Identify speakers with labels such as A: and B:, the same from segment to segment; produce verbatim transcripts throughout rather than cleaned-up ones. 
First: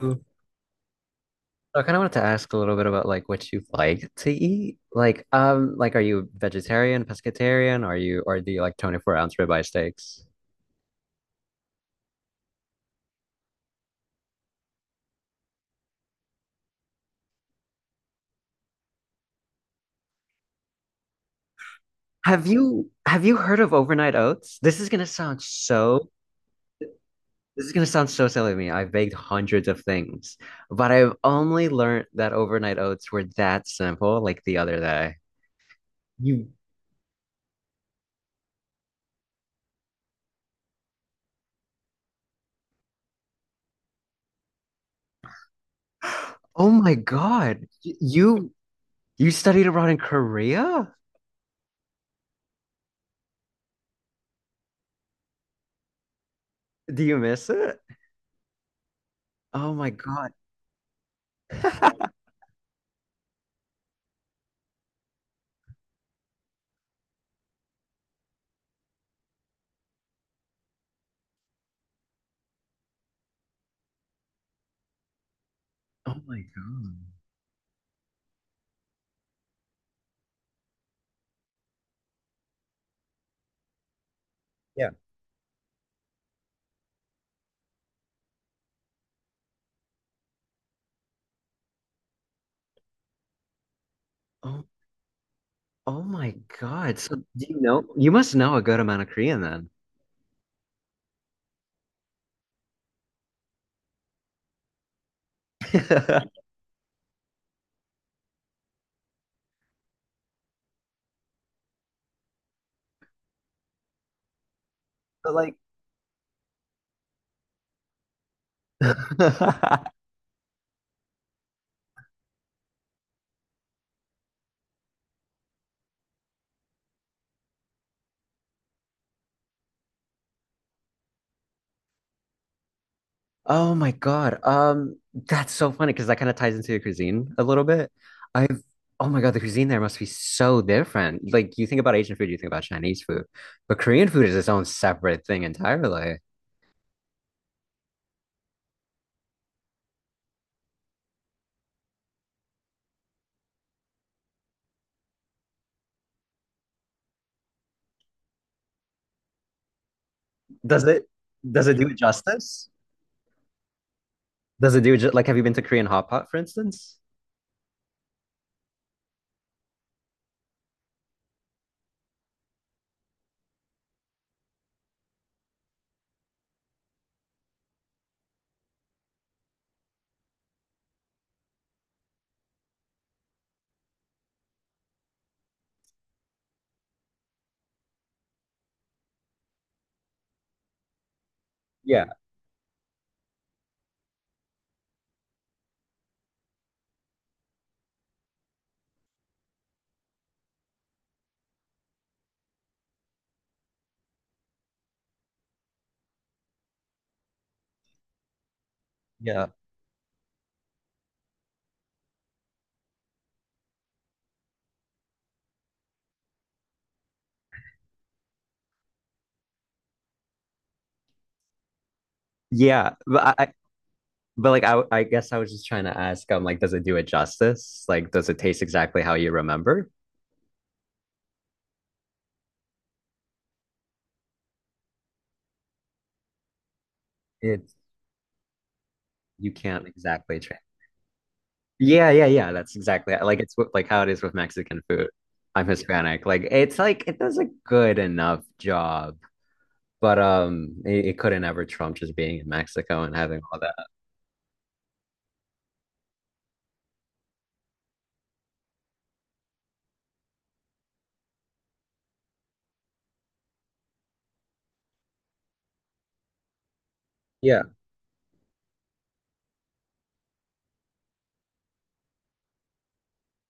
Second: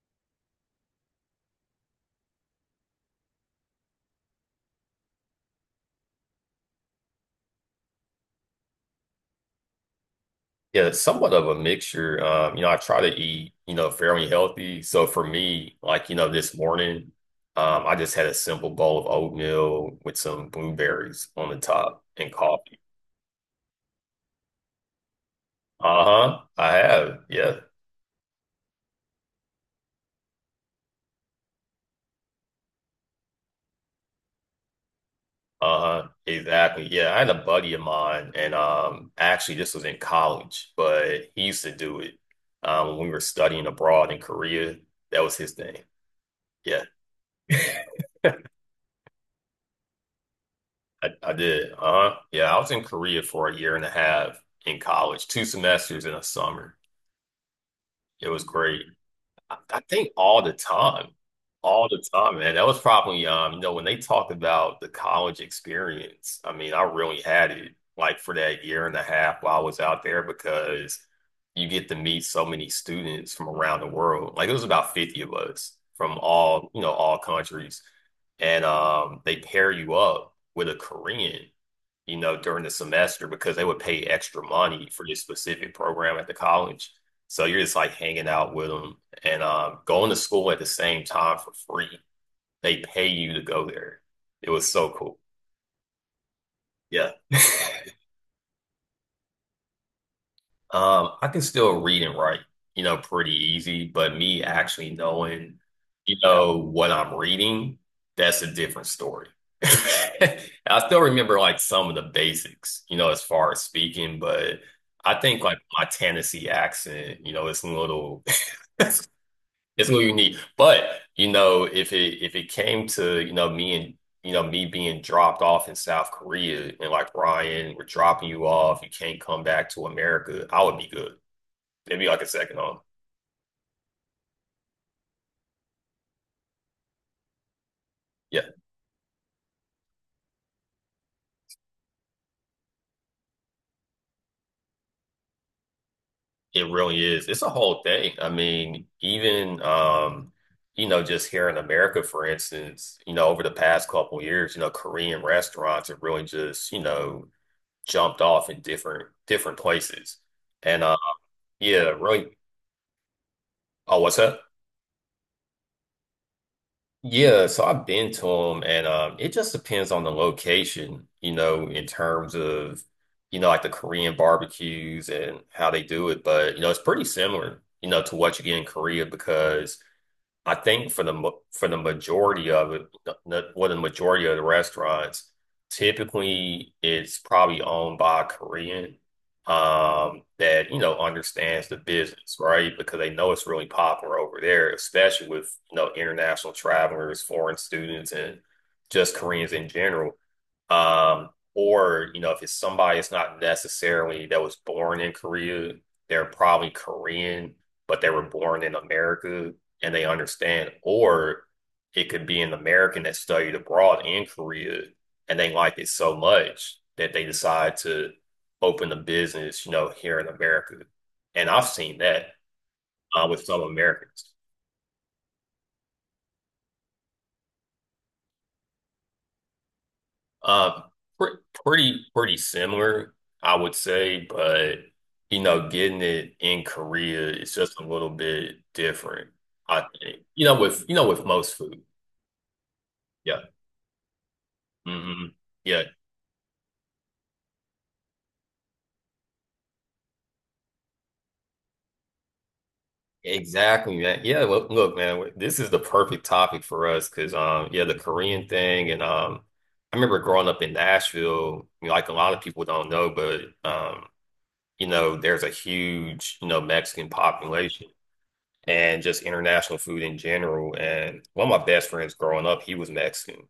A: So I kind of wanted to ask a little bit about like what you like to eat. Like, um, like are you vegetarian, pescatarian? Are you or do you like twenty-four ounce ribeye steaks?
B: Yeah, it's somewhat of a mixture. Um, you know, I try to eat, you know, fairly healthy. So for me, like, you know, this morning, um, I just had a simple bowl of oatmeal with some blueberries on the top and
A: Have
B: coffee.
A: you have you heard of overnight oats? This is gonna sound so
B: Uh-huh. I have. Yeah.
A: this is gonna sound so silly to me. I've baked hundreds of things, but I've only learned that overnight oats were that simple like the other day.
B: Uh-huh.
A: You,
B: Exactly. Yeah. I had a buddy of mine and um actually this was in college, but he used to do it um when we were studying abroad in Korea. That was his thing.
A: oh
B: Yeah.
A: my God. Y- You you studied abroad in Korea?
B: I, I did. Uh-huh. Yeah, I was in Korea for a year and a half in college, two semesters in a summer.
A: Do you miss it?
B: It was great. I,
A: Oh
B: I
A: my
B: think
A: God.
B: all the time, all the time, man. That was probably, um, you know, when they talked about the college experience. I mean, I really had it like for that year and a half while I was out there because you get to meet so many students from around the world. Like it was about fifty of us from
A: Oh my
B: all, you know,
A: God.
B: all countries. And um, They pair you up with a Korean, you know, during the semester because they would pay extra money
A: Yeah.
B: for this specific program at the college. So you're just like hanging out with them and um, going to school at the same time for free. They pay you to go there. It
A: Oh,
B: was so cool.
A: oh my God.
B: Yeah.
A: So do you know you must know a good amount of Korean then.
B: Um, I can still read and write, you know, pretty easy, but me actually knowing, you know, what I'm reading, that's a different story. I still remember like some of the basics, you know, as far as speaking, but I
A: But
B: think
A: like
B: like my Tennessee accent, you know, it's a little it's It's gonna be unique. But you know, if it if it came to, you know, me and you know, me being dropped off in South Korea and like Ryan, we're dropping you off, you can't come back to America, I would be good. Maybe like a second on.
A: oh my God. Um that's so funny because that kind of ties into your cuisine a little bit.
B: Yeah,
A: I've oh my God, the cuisine there must be so different. Like you think about Asian food, you think about Chinese food. But Korean food is its own separate thing entirely.
B: it really is. It's a whole thing. I mean, even um, you know, just here in America, for instance, you know, over the past couple years, you know, Korean restaurants have really just, you know, jumped off in different different places. And
A: Does
B: uh
A: it does it do
B: yeah,
A: it
B: really
A: justice?
B: oh, what's that?
A: Does it do it ju- like have you been to Korean hot pot, for instance?
B: Yeah, so I've been to them, and um, it just depends on the location, you know, in terms of, you know, like the Korean barbecues and how they do it. But, you know, it's pretty similar, you know, to what you get in Korea because I think for the mo- for the majority of it, the, the- well, the majority of the restaurants, typically it's probably owned by a Korean um, that you know understands the
A: Yeah,
B: business, right? Because they know it's really popular over there, especially with you know international travelers, foreign students, and just Koreans in general. Um, or, you know, if it's somebody it's not necessarily that was born in Korea, they're probably Korean, but they were born in
A: yeah.
B: America and they understand. Or it could be an American that studied abroad in Korea and they like it so much that they decide to open a business, you know, here in America. And I've seen that
A: Yeah,
B: uh,
A: but
B: with
A: I,
B: some Americans.
A: But like I I guess I was just trying to ask, um, like, does it do it justice? Like, does it taste exactly how you remember?
B: Uh, pre pretty pretty similar, I would say, but you know, getting it in Korea is
A: It's
B: just a little bit different,
A: You
B: I
A: can't
B: think.
A: exactly
B: You
A: try.
B: know, with you know, with most food.
A: Yeah, yeah, yeah. That's exactly
B: Yeah.
A: like it's what- like how it is with Mexican food.
B: Hmm.
A: I'm
B: Yeah.
A: Hispanic. Like it's like it does a good enough job, but um, it, it couldn't ever trump just being in Mexico and having all that.
B: Exactly, man. Yeah, look, look, man, this is the perfect topic for us because um yeah, the Korean thing and um I remember growing up in Nashville, you know, like a lot of people don't know, but um, you know, there's a huge, you know, Mexican
A: Yeah,
B: population. And just international food in general. And one of my best friends growing up, he was Mexican.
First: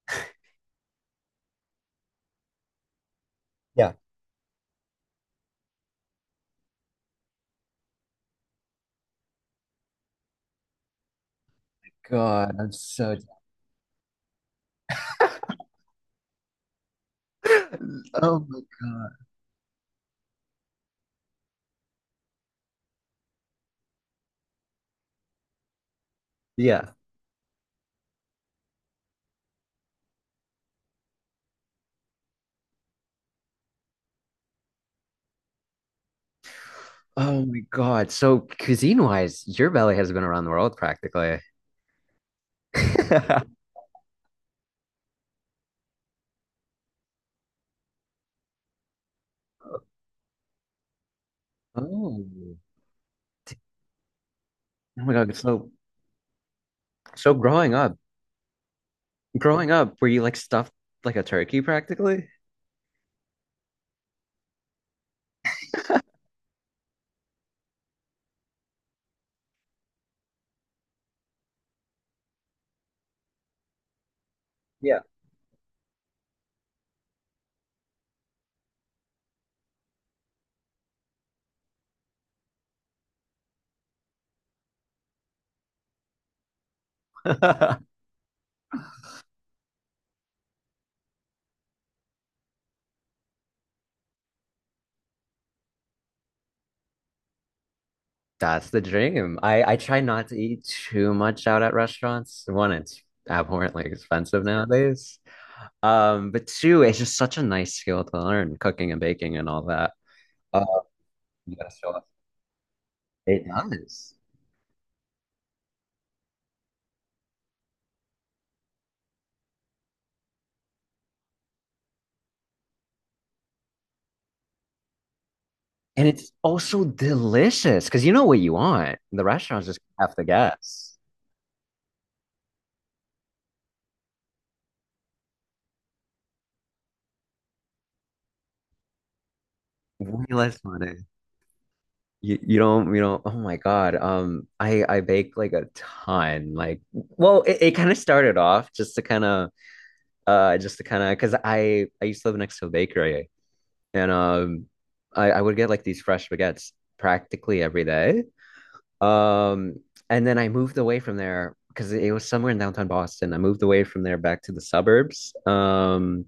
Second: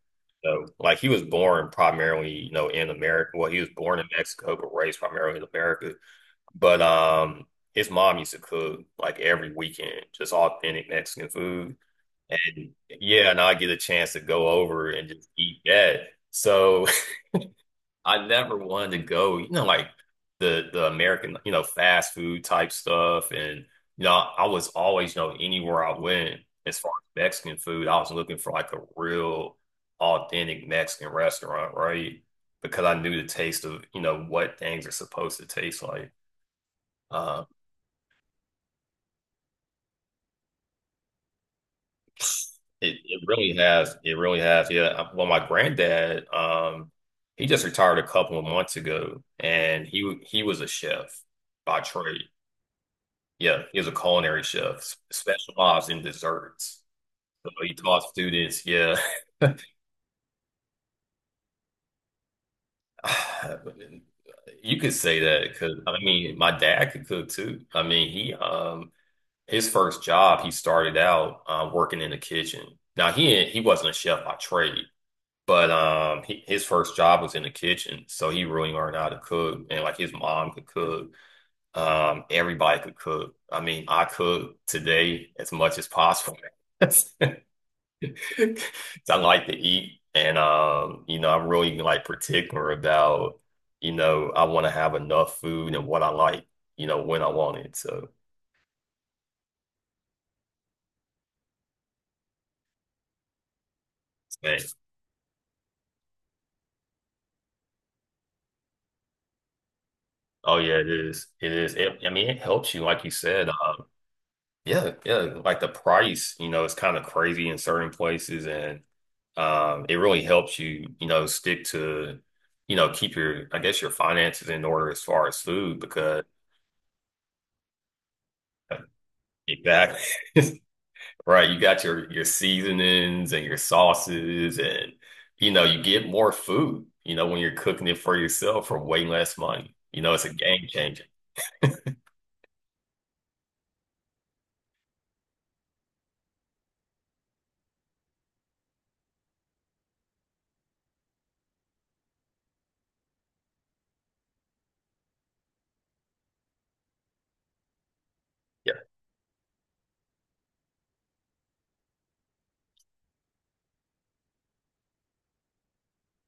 B: So, like, he was born primarily, you know, in America. Well, he was
A: yeah.
B: born in Mexico, but raised primarily in America. But um, his mom used to cook like every weekend, just authentic Mexican food.
A: God,
B: And
A: I'm so.
B: yeah, and I get a chance to go over and just eat that. So I
A: Oh
B: never
A: my
B: wanted to
A: God.
B: go, you know, like the the American, you know, fast food type stuff. And, you know, I was always, you know, anywhere I went, as
A: Yeah.
B: far as Mexican food, I was looking for like a real authentic Mexican restaurant, right? Because I knew the taste of, you know, what things are supposed to taste like.
A: Oh
B: Uh,
A: my God. So cuisine wise, your belly has been around the world practically.
B: it, it really has. It really has. Yeah. I- Well, my granddad, um, he just retired a couple of months ago, and he he was a chef by trade.
A: Oh,
B: Yeah, he was a culinary chef,
A: oh my God. So,
B: specialized in desserts.
A: so
B: So
A: growing
B: he
A: up,
B: taught students. Yeah,
A: growing up, were you like stuffed like a turkey practically?
B: you could say that because I mean, my dad could cook too. I mean, he um his first job he started out uh, working in the kitchen. Now he ain't- he wasn't a chef by trade,
A: Yeah.
B: but um he, his first job was in the kitchen, so he really learned how to cook. And like his mom could cook, um everybody could cook. I mean, I cook today as much as possible. 'Cause I like to eat, and um, you know, I'm really like particular about, you know, I want to have enough food and what I like, you know, when I want it. So,
A: That's the dream. I I try not to eat too much out at restaurants. One, it's abhorrently expensive
B: man.
A: nowadays. Um, but two, it's just such a nice skill to learn, cooking and baking and all that.
B: Oh
A: Uh,
B: yeah, it is. It
A: you gotta
B: is.
A: show
B: It,
A: off.
B: I mean, it helps you, like you
A: It
B: said. Um,
A: does.
B: yeah, yeah. Like the price, you know, it's kind of crazy in certain places, and um, it really helps you, you know, stick to, you know, keep your, I guess, your finances in order as far as food
A: And
B: because
A: it's also delicious because you know what you
B: yeah,
A: want. The restaurants just have to
B: exactly.
A: guess.
B: Right, you got your your seasonings and your sauces and you know, you get more food, you know, when you're cooking it for yourself for way less money. You know, it's
A: Way
B: a
A: less
B: game
A: money.
B: changer.
A: You, you don't you don't oh my God, um I I bake like a ton, like well it, it kind of started off just to kind of uh just to kind of because I I used to live next to a bakery, and um I I would get like these fresh baguettes practically every day,
B: Yeah,
A: um and then I moved away from there because it was somewhere in downtown Boston. I moved away from there back to the suburbs, um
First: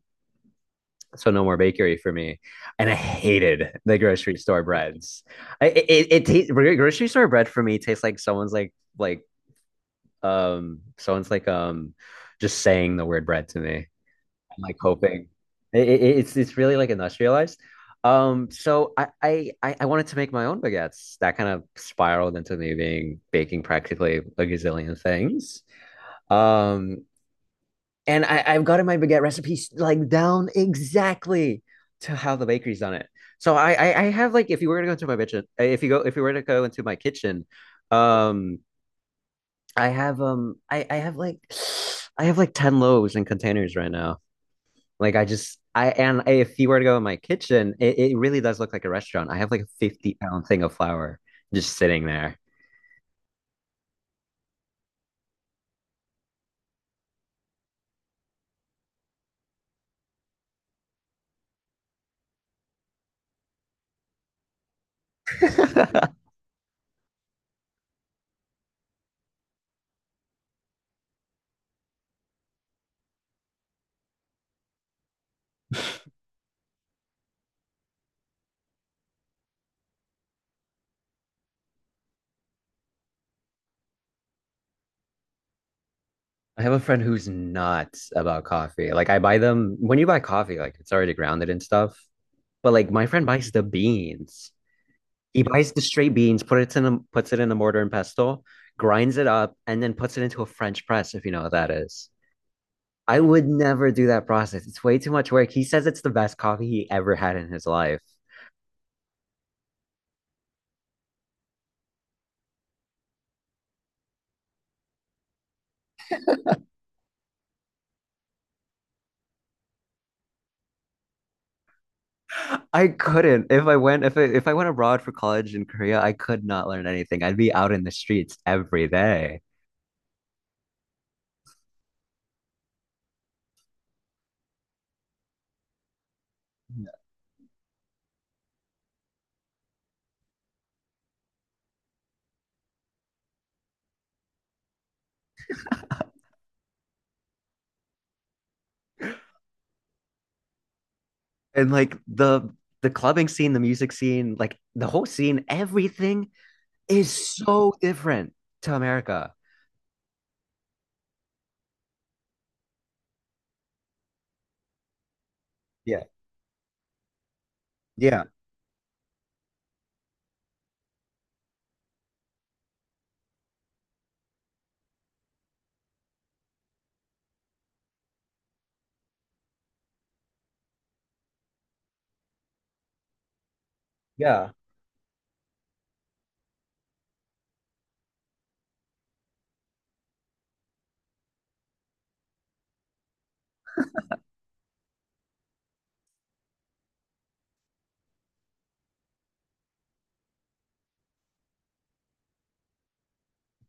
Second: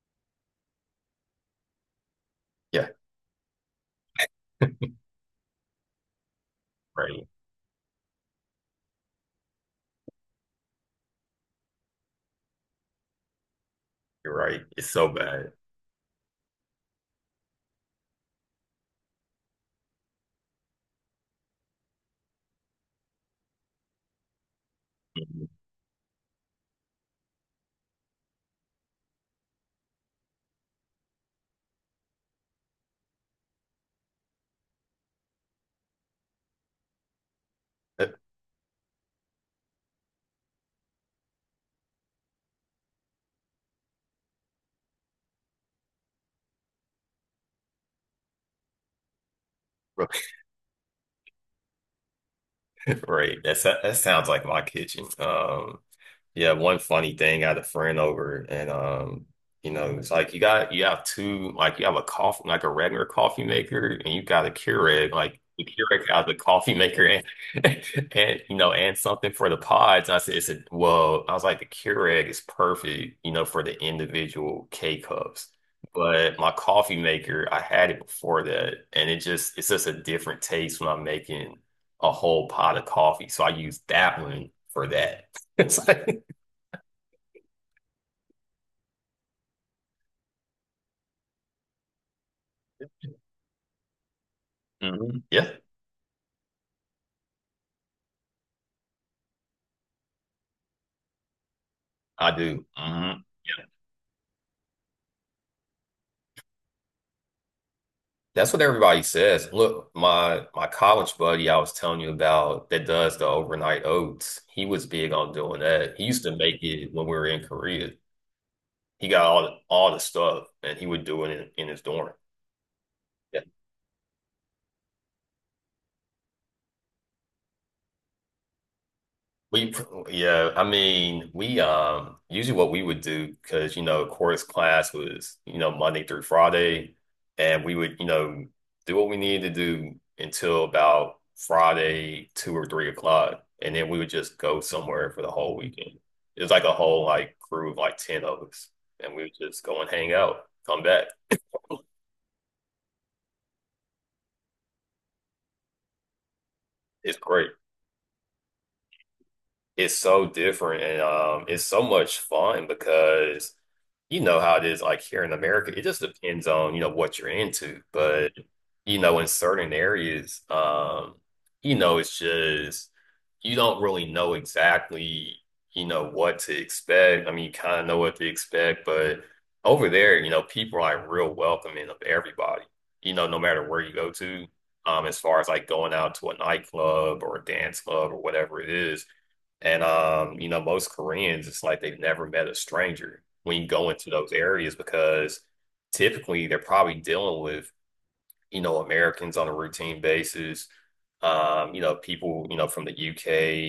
A: so no more bakery for me. And
B: yeah,
A: I hated the grocery store breads. I, it it, it tastes Grocery
B: right.
A: store bread for me tastes like someone's like like um someone's like um just saying the word bread to me. I'm
B: You're right.
A: like
B: It's so
A: hoping
B: bad.
A: it, it, it's it's really like industrialized. Um, so, I, I I I wanted to make my own baguettes. That kind of spiraled into me being baking practically a gazillion
B: Mhm.
A: things. Um, and I, I've gotten my baguette recipes like down exactly to how the bakery's done it. So, I, I, I have like, if you were to go into my kitchen, if you go if you were to go into my kitchen, um, I have um I, I have like I have like ten loaves in containers right now. Like I just I and If you were to go in my kitchen, it, it really does look like a restaurant. I have like a fifty pound thing of flour just sitting there.
B: Right. That, so, that sounds like my kitchen. Um Yeah, one funny thing, I had a friend over and um, you know, it's like you got you have two like you have a coffee like a regular coffee maker and you got a Keurig, like the Keurig
A: I
B: has a coffee maker and and you know, and something for the pods. And I said, it's a, well, I was like, the Keurig is perfect, you know, for the individual K cups. But my coffee maker, I had it before that, and it just it's just a different taste when I'm making a whole pot of coffee. So I use that one for that. It's like
A: have a friend who's nuts about coffee. Like I buy them, when you buy coffee, like it's already grounded and stuff. But like my friend buys the beans.
B: Mhm.
A: He
B: Yeah,
A: buys the straight beans, put it in a, puts it in a mortar and pestle, grinds it up, and then puts it into a French press, if you know what that is.
B: I do. Hmm.
A: I would
B: Yeah.
A: never do that process. It's way too much work. He says it's the best coffee he ever had in his life.
B: That's what everybody says. Look, my my college buddy I was telling you about that does the overnight oats. He was big on doing that. He used to make it when we were in Korea. He got all the, all the stuff and he would do it in, in his dorm. Yeah.
A: I couldn't. If I went if I, if I went abroad for college in Korea, I could not learn anything. I'd be out in the streets every day.
B: We, pr- yeah, I mean, we, um, usually what we would do, because, you know, chorus class was, you know, Monday through Friday, and we would, you know, do what we needed to do until about Friday, two or three o'clock. And then we would just go somewhere for the whole weekend. It was like a whole, like, crew of like ten of us, and we would just go and hang out, come back.
A: And like the the clubbing scene, the music scene, like the whole scene, everything is
B: It's great.
A: so different to America.
B: It's so different and um it's so much fun because you know how it is like here in America. It just
A: Yeah,
B: depends on, you know, what you're into.
A: yeah.
B: But, you know, in certain areas, um, you know, it's just you don't really know exactly, you know, what to expect. I mean, you kind of know what to expect, but over there, you know, people are like real welcoming of everybody, you know, no matter where you go to,
A: Yeah.
B: um, as far as like going out to a nightclub or a dance club or whatever it is. And um, you know, most Koreans, it's like they've never met a stranger when you go into those areas because typically they're probably dealing with, you know, Americans on a routine basis, um, you know, people, you know, from the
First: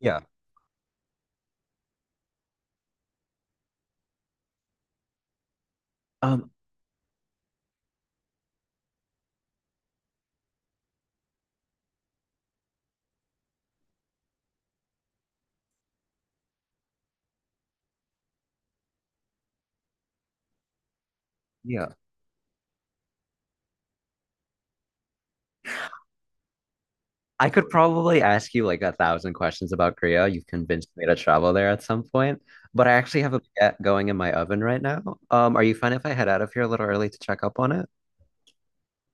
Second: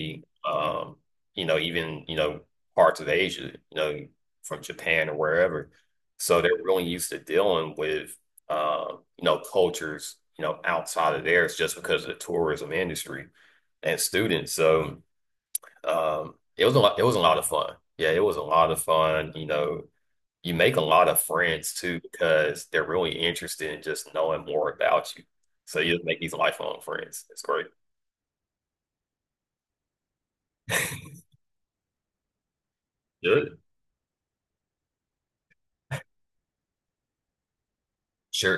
A: Yeah.
B: um, you know, even, you know, parts of Asia, you know, from Japan or wherever. So
A: Um,
B: they're really used to dealing with um, you know, cultures, you know, outside of theirs just because of the tourism industry and students. So um, it was a lot, it was a lot of fun. Yeah, it was a lot of fun. You know, you make a lot of friends
A: yeah.
B: too because they're really interested in just knowing more about you. So you just make these lifelong friends. It's
A: I
B: great.
A: could probably ask you like a thousand questions about Korea. You've convinced me to travel there at some point, but I actually have a
B: Good.
A: baguette going in my oven right now. Um, are you fine if I head out of here a little early to check up on it?
B: Sure.